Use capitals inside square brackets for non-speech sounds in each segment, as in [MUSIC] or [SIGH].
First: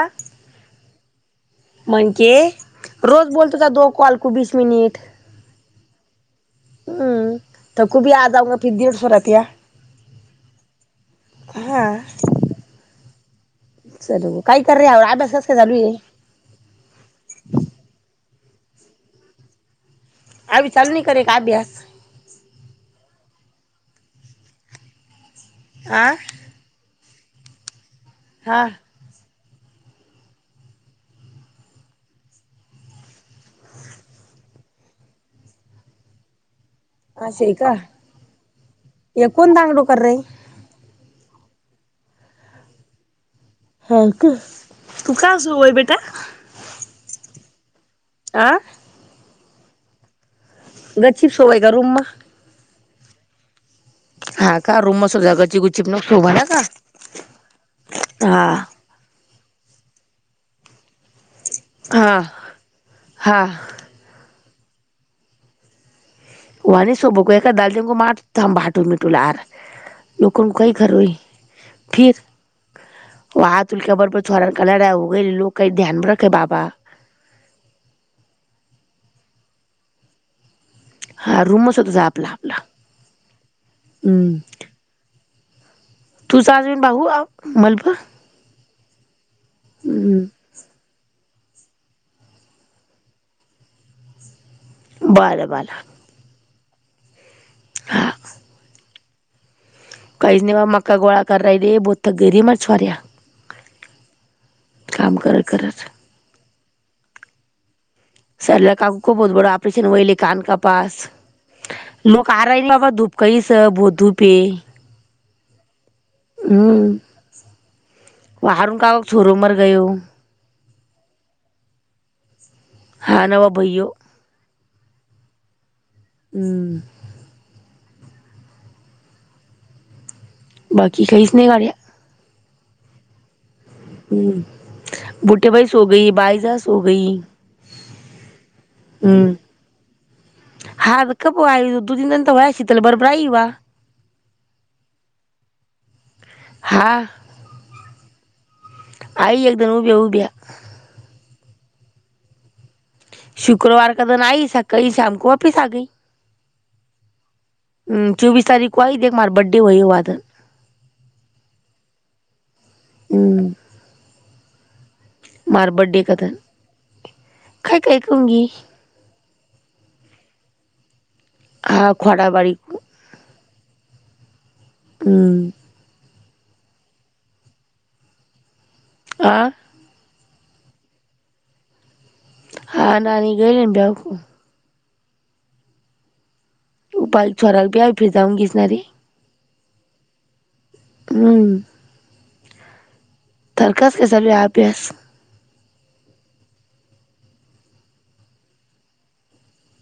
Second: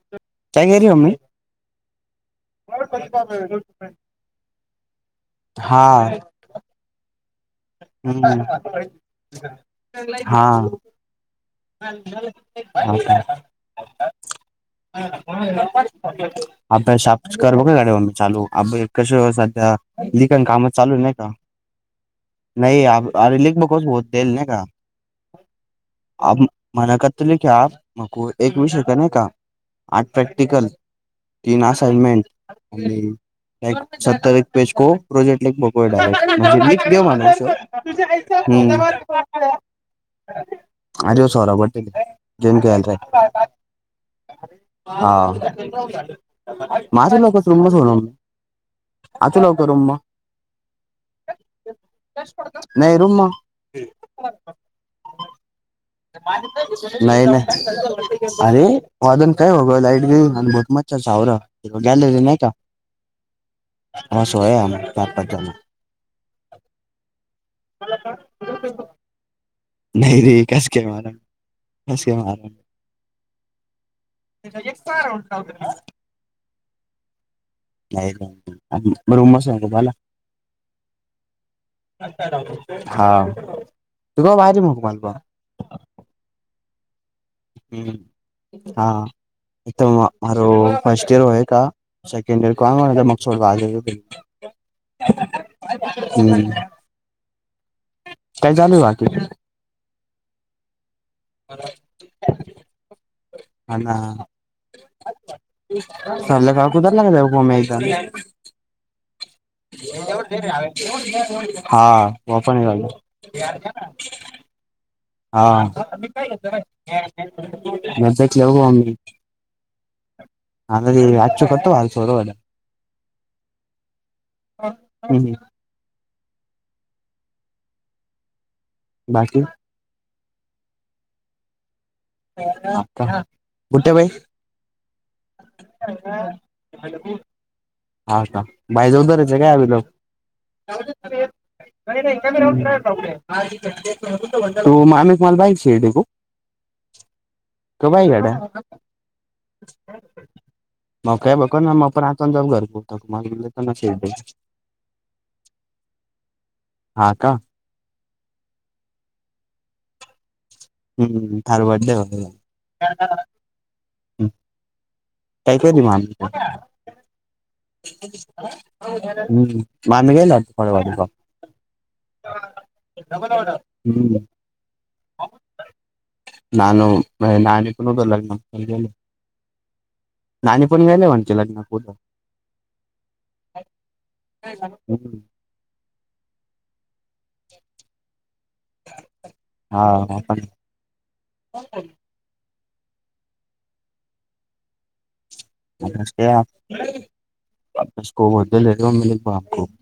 [INAUDIBLE] काय करी मम्मी? म्हणके रोज बोलतोहोता दो कॉल को वीस मिनिटं. हां. हं तर खुबी आजऊंगा फि देडेड सो रहतियें. [INAUDIBLE] हां. [INAUDIBLE] हाँ चलो काय कर रहे हो अभ्यास कस काय चालू आहे आभ्यास आपचं करलोगे अरे मम्मी चालू अब्ई कशे होवू शकाते? लिखन काम अभी चालू नाही नायी करे का अभ्यास नायी अब अरे लिख बहोत टेहेलनेका. आं. मना करतै लके आप मारको एक हा विषय नैका आठ प्रॅक्टिकल. तीन असाइनमेंट आणिएक सत्तर एक पेज को प्रोजेक्ट ला एक बठ असे आहे का [INAUDIBLE] म्हणजे हे कोण दांगडो कर रही [INAUDIBLE] अजे सवरा बट गेम खेळायच. हा का तू का सोय बेटा हां मादरलोकच तुंबच हों. आं. आचु लवकरहुमं गचिप सो वय का रूम मा? नायी रुमा. हा का रुमस जगाची गु नायी नायी हा अरे. ओ अजून काय होगं लाईट गेली आणिभोहत मचर चावरा हा नाही का. हा वह सोया हम चार पाचजण. व नाही सो भोकयाका दादीको मारताबं भाटू मिटूला आर लोकोनं काही तेवारा खरोई महारा सेम महारा. व अतुल के बरबर छोरांका लड्या वो वय लोकं ध्यान मे रखे बाबा. नाही [INAUDIBLE] म रुम सग बाला. होता जा आपला आपला हां हम्म तुका बाहिरची [INAUDIBLE] तुझा अजून भाहू आव. हुं हां इथव हम्म मरों. फर्स्ट इयर होय का सेकंड इयर को गाव आने का म म चोडको आजा [INAUDIBLE] बारं बाला. हुं. हा... काय चालुये बाकी काहीच नाही बाबा मक्का गोळा करु राहिले बो थक गेरी रे मा छोर्या हला करत करत सल्लं का कुद लाग जा म- सरला का खुपच बडा- ऑपरेशन वईले कन का पास हा लोक आ रा वापर नयी ना झालं बाबा धूप काहीस बोत धूप ये- हा.... हम्म वो आरूण मम्मी कावक छोरो मर गयो- आरे आचो कतो वाई छोरो ये ना- हा ना वा भैयो- हं हम्म.... हम्म.. बाकी- बाकी काहीच नाही गा्या- [INAUDIBLE] बाई हम्म गुडीबाई सो गयी बाईजा सो गयी- हा का बाई जाऊ दरायचं काय अभि- [UNINTELLIGIBLE] हा कप आई दू तीन दिन तर व्हाया शीतल बरोबर आई वा तो मामेक मला बाईक छेडुक- हा... कवाय गड्या आई एकदम उभ्या उभ्या - मग काय बघ ना मग पण आतून ज घर- पोहतो मला पण ना शुक्रवार का शेड दीन आइ सकाई शामकू वापिस आगयी हा का ह्म्म चोवीस तारीख को आयि देख मार बड्डे व्हय वाद- हम्म थार बड्डे होतो ना- हम्म, काय मार काय दि म आम बर्थडे का दिन काय काय कहूंगी हम्म मामी गेल्या होत फळेवडी प हा खोडाबाली हम्म हम्म, नाय नाय ओ नाकण तर लग्नजे अं नाणी पण गेल्या म्हणजे लग्ना को हा नानी गेली ना ब्यव कु- हम्म हम्म... उपालछोराला प्या फिर जाऊन घेसणारी हा पण हम्म.... तर कसा चालुये अभ्यास सकोद म [INAUDIBLE]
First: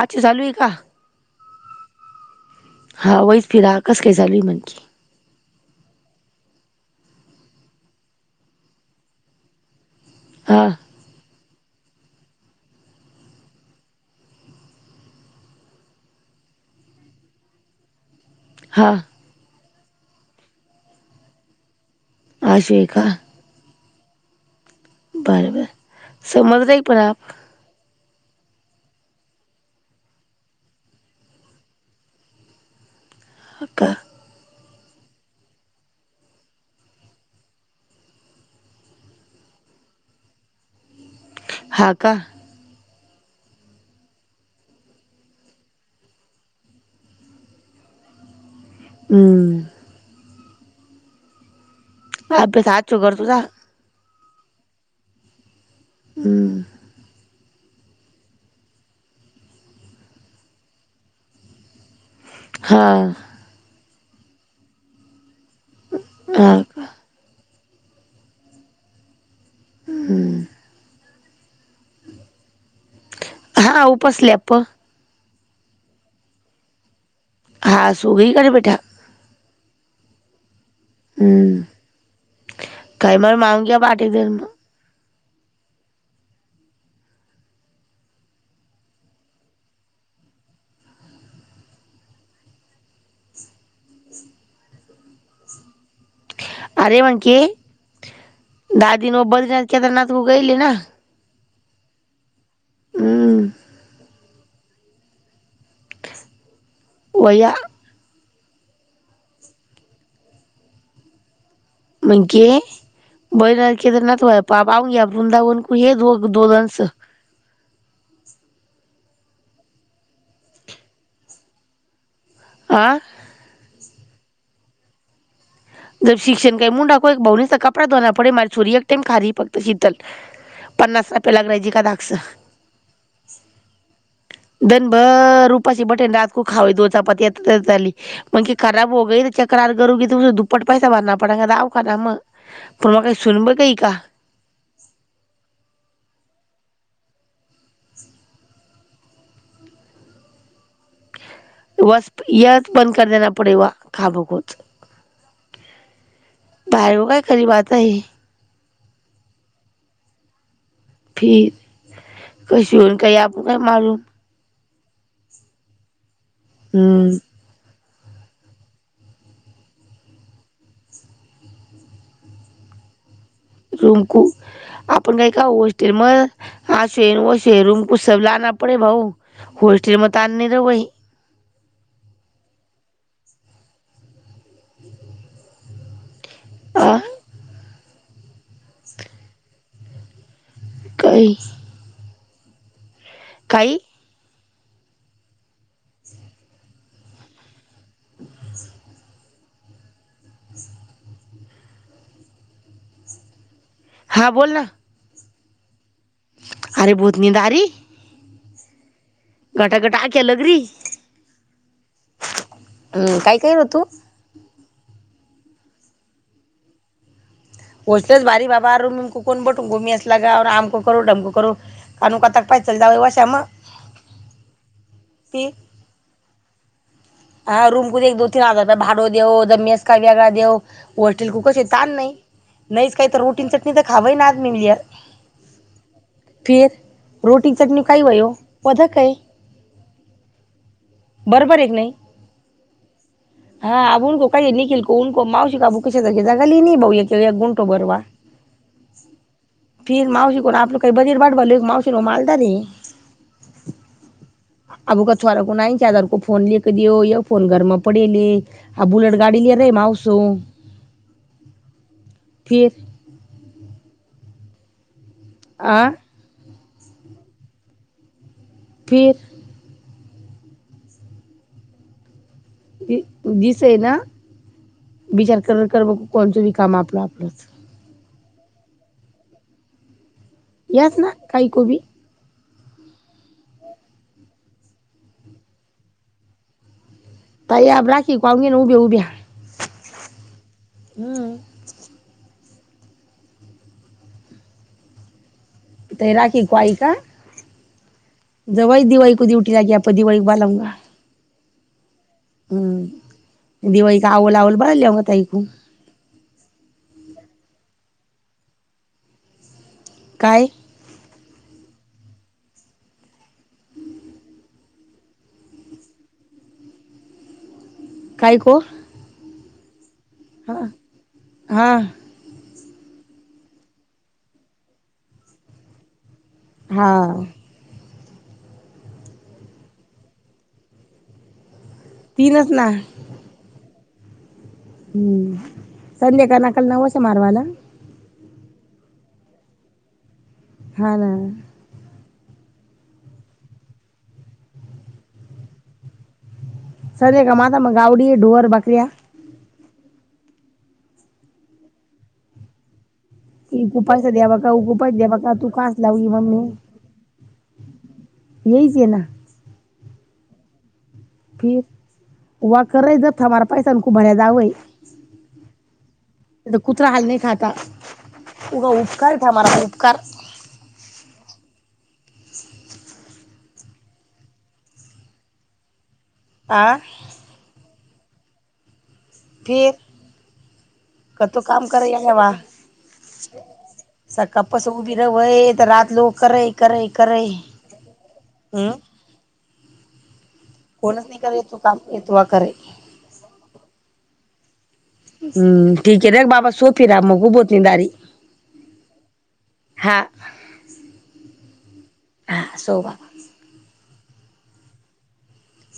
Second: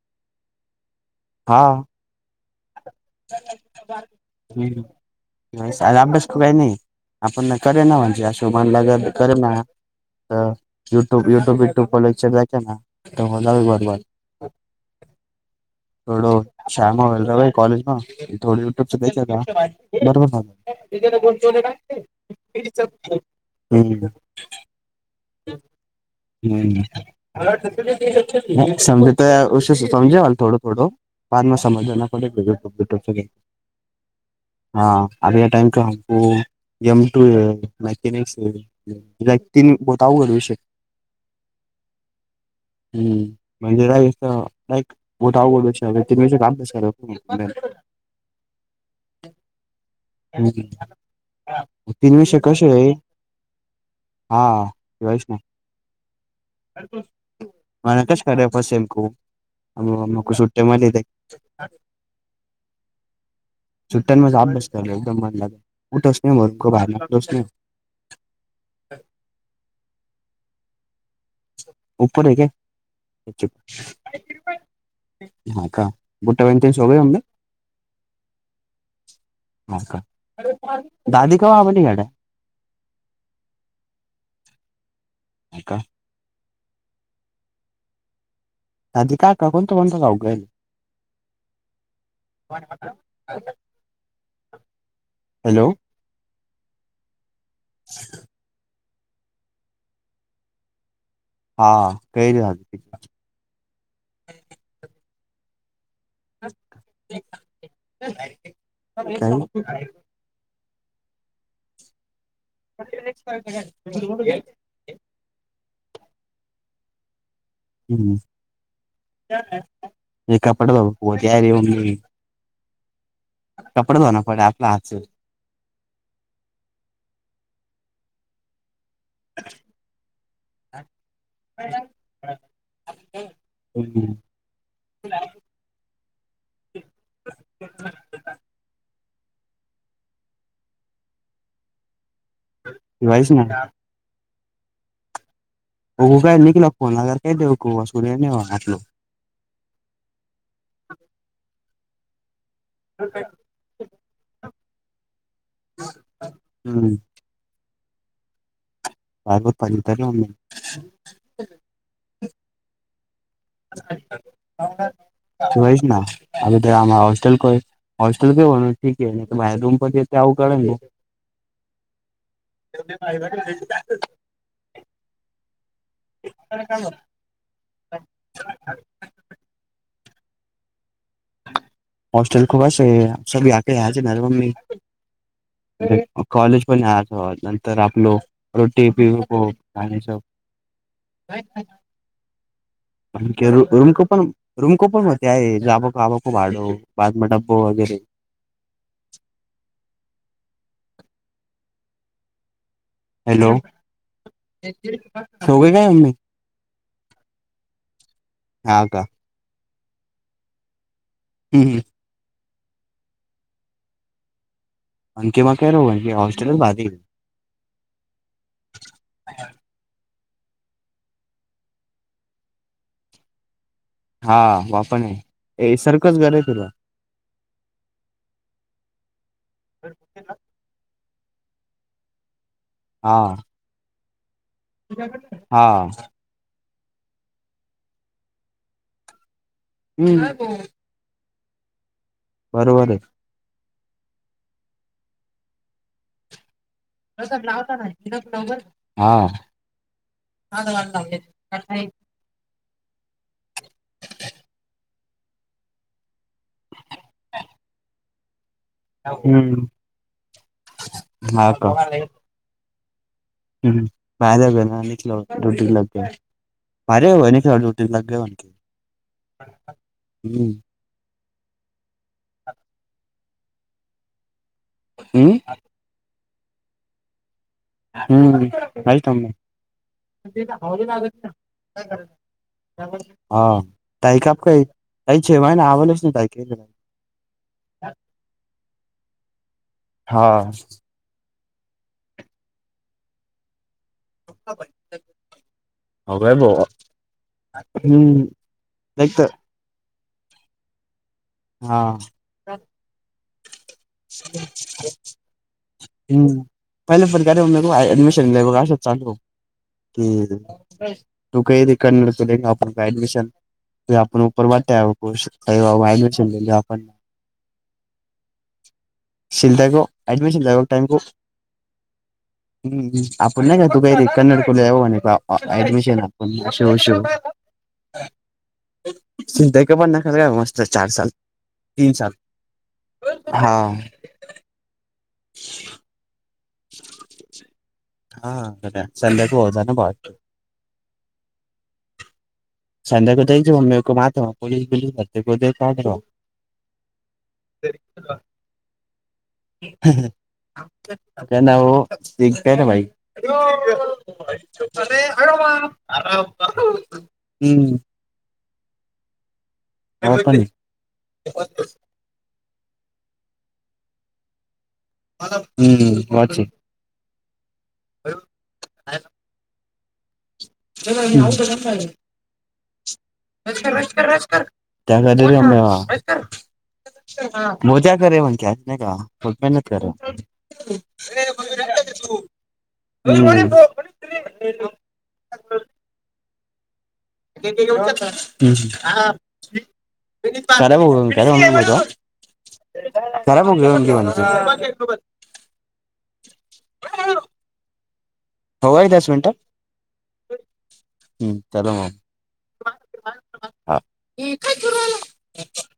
अच्छा चालू हे का- हा.... हा वईस फिलहाल कसंले चालुये मन की- है साल अभ्यास कू काही नाही आपण करे ना म्हणजे शोभन लाग करे ना तर हा य यट्यूब यट्यूब क ना बार बर [UNINTELLIGIBLE] कॉलेज. हां. थोडं हा युट्यूबच द्यायच का? नेटवर्क आलं. अशी आहे का बरं बर [UNINTELLIGIBLE] समझ रही हम्म. पर आप [UNINTELLIGIBLE] [UNINTELLIGIBLE] ह का? [UNINTELLIGIBLE] लाईक तीन बहोत अवघड विषय - हा का? हं. म्हणजे लाईक च लाईक मोठा अवघड विषय ए. कुणी ह्याचा अभ्यास करत नाही. [UNINTELLIGIBLE] हम्म. तीन विषय अभ्यास आज कसेय? शुगर तुझा हा. [UNINTELLIGIBLE] हम्म. [UNINTELLIGIBLE] हा. सुट्ट्यानमधे अभ्यास कर. एकदम मन हा लागल. [UNINTELLIGIBLE] हम्म. का हा उपस लॅप [UNINTELLIGIBLE] हा का? बुट्ट्या भाई न ते सो गये होंगे? हा. सो गई [UNINTELLIGIBLE] बेटा. हा का. दादी हम्म [UNINTELLIGIBLE] [UNINTELLIGIBLE] हे का? [UNINTELLIGIBLE] हॅलो. अरे [UNINTELLIGIBLE] [INAUDIBLE] दादी न वो बद्रीनाथ केदारनाथ वो गयेल ए ना? हा [UNINTELLIGIBLE] हम्म. [UNINTELLIGIBLE] वया- [UNINTELLIGIBLE] म्हणजे - [INAUDIBLE] [UNINTELLIGIBLE] [UNINTELLIGIBLE] आं? कपडे धोन पडे अपने हाथ स. [UNINTELLIGIBLE] [UNINTELLIGIBLE] हम्म ह. दिवसभर उपाशी बैठे रातको खावे दो चपाती [UNINTELLIGIBLE] मैं की खराब हो गई तो तक्रार [UNINTELLIGIBLE] दुप्पट पैसा भरणा पडेगा दवाखानाम तुला काय वहीच सुन ना पडिका [UNINTELLIGIBLE] बघु काय निखिल चा फोन आला नाही [UNINTELLIGIBLE] याद पण कर देणा पडेगा खाव को [UNINTELLIGIBLE] हम्म बाहेर काय खरीबात आहे. [UNINTELLIGIBLE] तर ना मम्मी. फिर कशुर कायी आप. व्होचना हमी तो या हम्म हॅस्टेल को है. हॅटेल पर होणा ठीक आहे नहीतो बाहेर रूम पर कितने [UNINTELLIGIBLE] तुम्ही पहिला का नाही? रूमकू आपण काही का हॅस्टेल म हा शे व शेरूम [UNINTELLIGIBLE] उस लाना पड भाऊ हॉस्टेल म त आणने रव [UNINTELLIGIBLE] होॉस्टेल खूप स आक म मममी [UNINTELLIGIBLE] कॉलेज पण आ या नंतर आपल रोटी पिऊ आणिणी स काही [UNINTELLIGIBLE] होच [UNINTELLIGIBLE] [INAUDIBLE] काही रूमकपण रूमकपन मध्ये आहे जा ब [UNINTELLIGIBLE] आबा खूप आडो बाद म ड्बो वगैरे [UNINTELLIGIBLE] हम् [INAUDIBLE] हॅलो. हां बोल ना. सो गयी काय अम्मी? अरे भोत नीद आरही. हा का. घटा, घटा आ केया लगरी [UNINTELLIGIBLE] हम्म, हम्म. हम्म काय, काय हो तु? आणखि मग काय र आणखी हॉस्टेलच बाधी [UNINTELLIGIBLE] पोतेचारी बाबा र कोण बटून गमी अस [UNINTELLIGIBLE] लागामक करू डमक करू का कोता पायचल जा वाशा म [UNINTELLIGIBLE] हा बा पण आहे सर्खंच गर आहे तुला [UNINTELLIGIBLE] हा रूम कु एक दोन तीन हजार रुपये भाडं देऊ द मेस का वेगळा देऊ होॉस्टेल कू कस आहे तान नाही [UNINTELLIGIBLE] नाहीच काही हा तर रोटी चटणी तर खावां ना आज मिली [UNINTELLIGIBLE] हा. फिर रोटी चटणी खय वय का आहे [UNINTELLIGIBLE] हम्म. बरोबर हे की नही? बरोबर आहे. हा अको काही निखिल कोको मावसशी का अू कसेगे जागाली भाऊ [UNINTELLIGIBLE] बरवा हा. फिर मावशी को आपलं काही बजेट बाट बल मावशी को मालत र [UNINTELLIGIBLE] अबो का छोर को नाय चदार को फोन लक दि होय फोन घर म [UNINTELLIGIBLE] आ बुलेट गाडी लिय हम्म रम आवसो हा का फर [UNINTELLIGIBLE] हम्म, हम्म बाहेवे ना निकलो रुटी आ लाग [UNINTELLIGIBLE] भारी होया नाही क्या दो तीन लाख [UNINTELLIGIBLE] फिर! हूं! [INAUDIBLE] दि-दिसय ना हम्म विचार कर कर बघ कोणचंबी काम आपलं आपलंच. हूं याच ना काही कोबी [UNINTELLIGIBLE] [UNINTELLIGIBLE] ताई आब राखी को अयूंगी नं उभ्य-उभ्या हा हूं! [UNINTELLIGIBLE] ताई राखी बो को आई का, हम्म जवई दिवाळी देख को दयूटी लागी आप [UNINTELLIGIBLE] हा! हूं दिवाळी का आवल, आवल बल्याल लेवा ताईकू. [UNINTELLIGIBLE] काय [UNINTELLIGIBLE] [UNINTELLIGIBLE] काय को! हा हा [UNINTELLIGIBLE] [UNINTELLIGIBLE] [UNINTELLIGIBLE] हा चार साल, तीन साल तीनच ना हा! संधी के नाकल नवस ये म्हारवाला. हा प्रत्या संध्याच होवोच ना बाळ! हा ना! [UNINTELLIGIBLE] सधी हे का माझ मग गावडी, ढोर, बक-या. [UNINTELLIGIBLE] उपास द्यावा का उपास द्यावा का तू कास लावली मम्मी [UNINTELLIGIBLE] यईच ये ना! हवा पाणी! [UNINTELLIGIBLE] तर [UNINTELLIGIBLE] कुत्रा हाल नही खाता, उग उपकार था हमारा उपकार. [UNINTELLIGIBLE] [UNINTELLIGIBLE] आ! हा मोजा करे म्हणक्यात नही फिर का! कतो काम करे या [UNINTELLIGIBLE] वा सकाळपासून उभी रय वय तर रात लू करय. करई, करई. [UNINTELLIGIBLE] कोणच नाही करे तू काम येतो वा करे [UNINTELLIGIBLE] हूं ठीक हे रख बाबा सो फिर, अब मोकू भोत निंद आरी. हो गये दस मिनट हा सो [UNINTELLIGIBLE] बाबा हा ए काय करू राहिला?